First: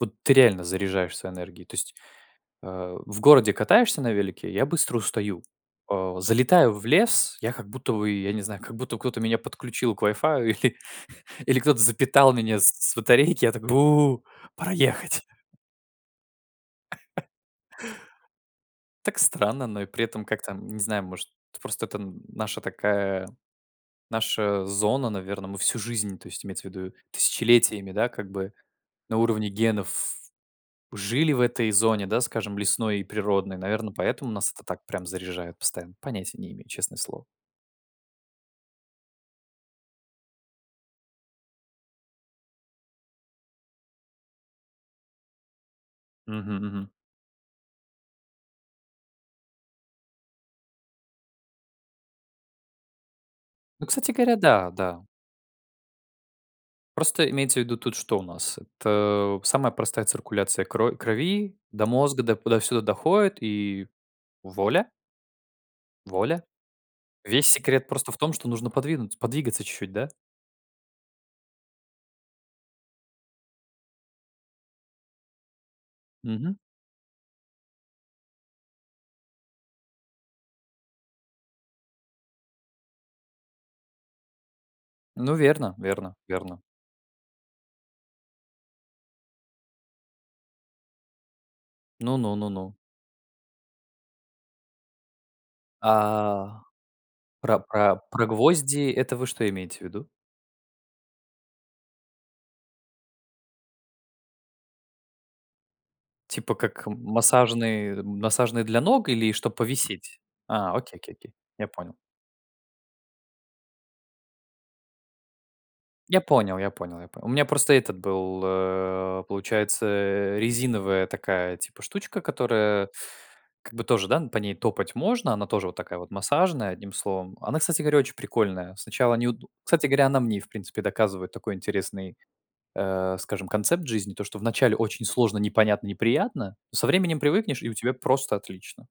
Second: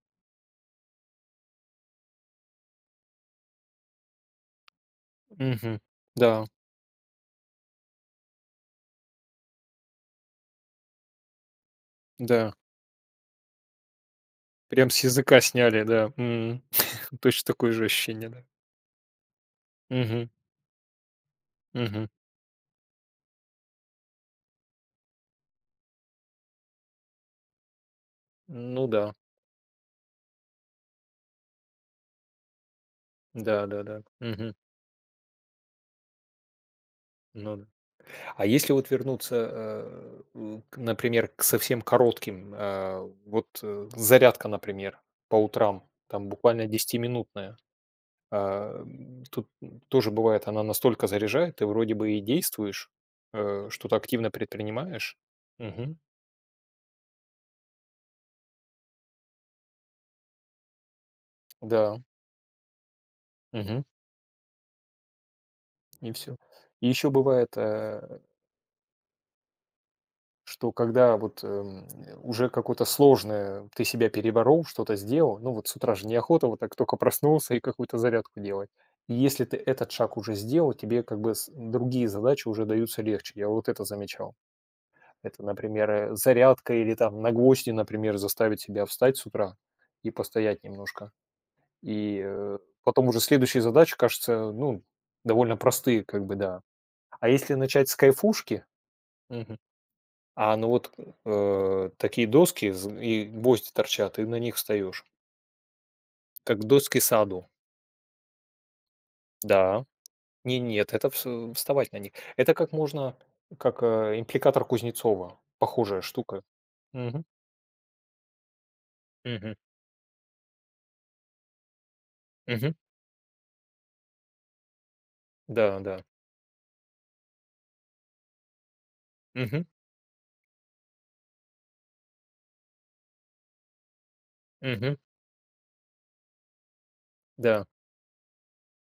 Вот ты реально заряжаешься энергией. То есть, а, в городе катаешься на велике и я быстро устаю. Мгм. А, Да. залетаю в лес, я как будто бы, я не знаю, как будто кто-то меня подключил к вай-фаю или, или кто-то запитал М-да. меня с с батарейки, я так: бу, пора Прям с ехать. языка сняли, да мгм. Точно такое же ощущение, да? Так странно, но и при этом, Мгм. как-то не знаю, может просто это Мгм. н наша такая, наша зона. Наверно, мы всю жизнь- то есть имеется ввиду тысячелетиями- да, как бы Ну да. на уровне генов жили в этой зоне, да, скажем, лесной и природной, наверно, Да-да-да. поэтому нас Мгм. это так прям заряжает постоянно, понятия не имею, честное слово. Ну да. А если вот вернуться, а, н к, например, к совсем коротким, а, вот, э, зарядка, например, по утрам, там Мгм буквально мгм. десятиминутная. Ам, тут, ну, тоже бывает, она настолько заряжает. Ты вроде бы и действуешь, э, Ну, что-то кстати активно говоря, да, да. предпринимаешь? Мгм. Просто имеется ввиду, тут что у нас? Это самая простая циркуляция кро крови до Да. мозга, да, туда-сюда доходит. Мгм. И вуаля. И всё. Вуаля. И ещё Весь бывает, секрет просто в э том, что нужно подвинуться подвигаться чуть-чуть, да? что когда вот, эм, уже какое-то сложное ты себя переборол, что-то сделал, ну вот с утра же неохота, Мгм. вот так тока проснулся и какую-то зарядку делать. И если ты этот шаг уже сделал, тебе как бы с другие задачи уже даются легче. Я вот это замечал. Ну Это, верно, например, верно, э, верно. зарядка или там на гвозди, например, заставить себя встать с утра и постоять немножко. Ну И, ну. Ну э, ну. потом уже следующие задачи, кажется ну, довольно простые, как бы, да. А, А если про начать про с про кайфушки гвозди- это вы что Мгм. имеете ввиду? А, ну вот, э, такие доски зн и гвозди торчат, и на них встаешь. Типа Как в как м доски саду. массажные, массажные для ног или чтобы Да. повисеть? Не А, нет, окей это окей вс окей. Я вставать понял. на них. Это как можно как, э, аппликатор Кузнецова. Похожая Я штука. понял я понял я по Мгм. У меня просто этот был, э, Мгм. получается, э, резиновая такая типа штучка, Мгм. которая как бы тоже, да, н по ней топать можно. Она тоже вот Да, да. такая вот массажная, одним словом. Она, кстати говоря, очень прикольная. Сначало не удо Мгм. Кстати говоря, она мне и в принципе доказывает такой интересный, э, скажем, концепт жизни. То, что вначале Мгм. очень сложно, непонятно, неприятно. Со временем привыкнешь Да. и у тебя просто отлично.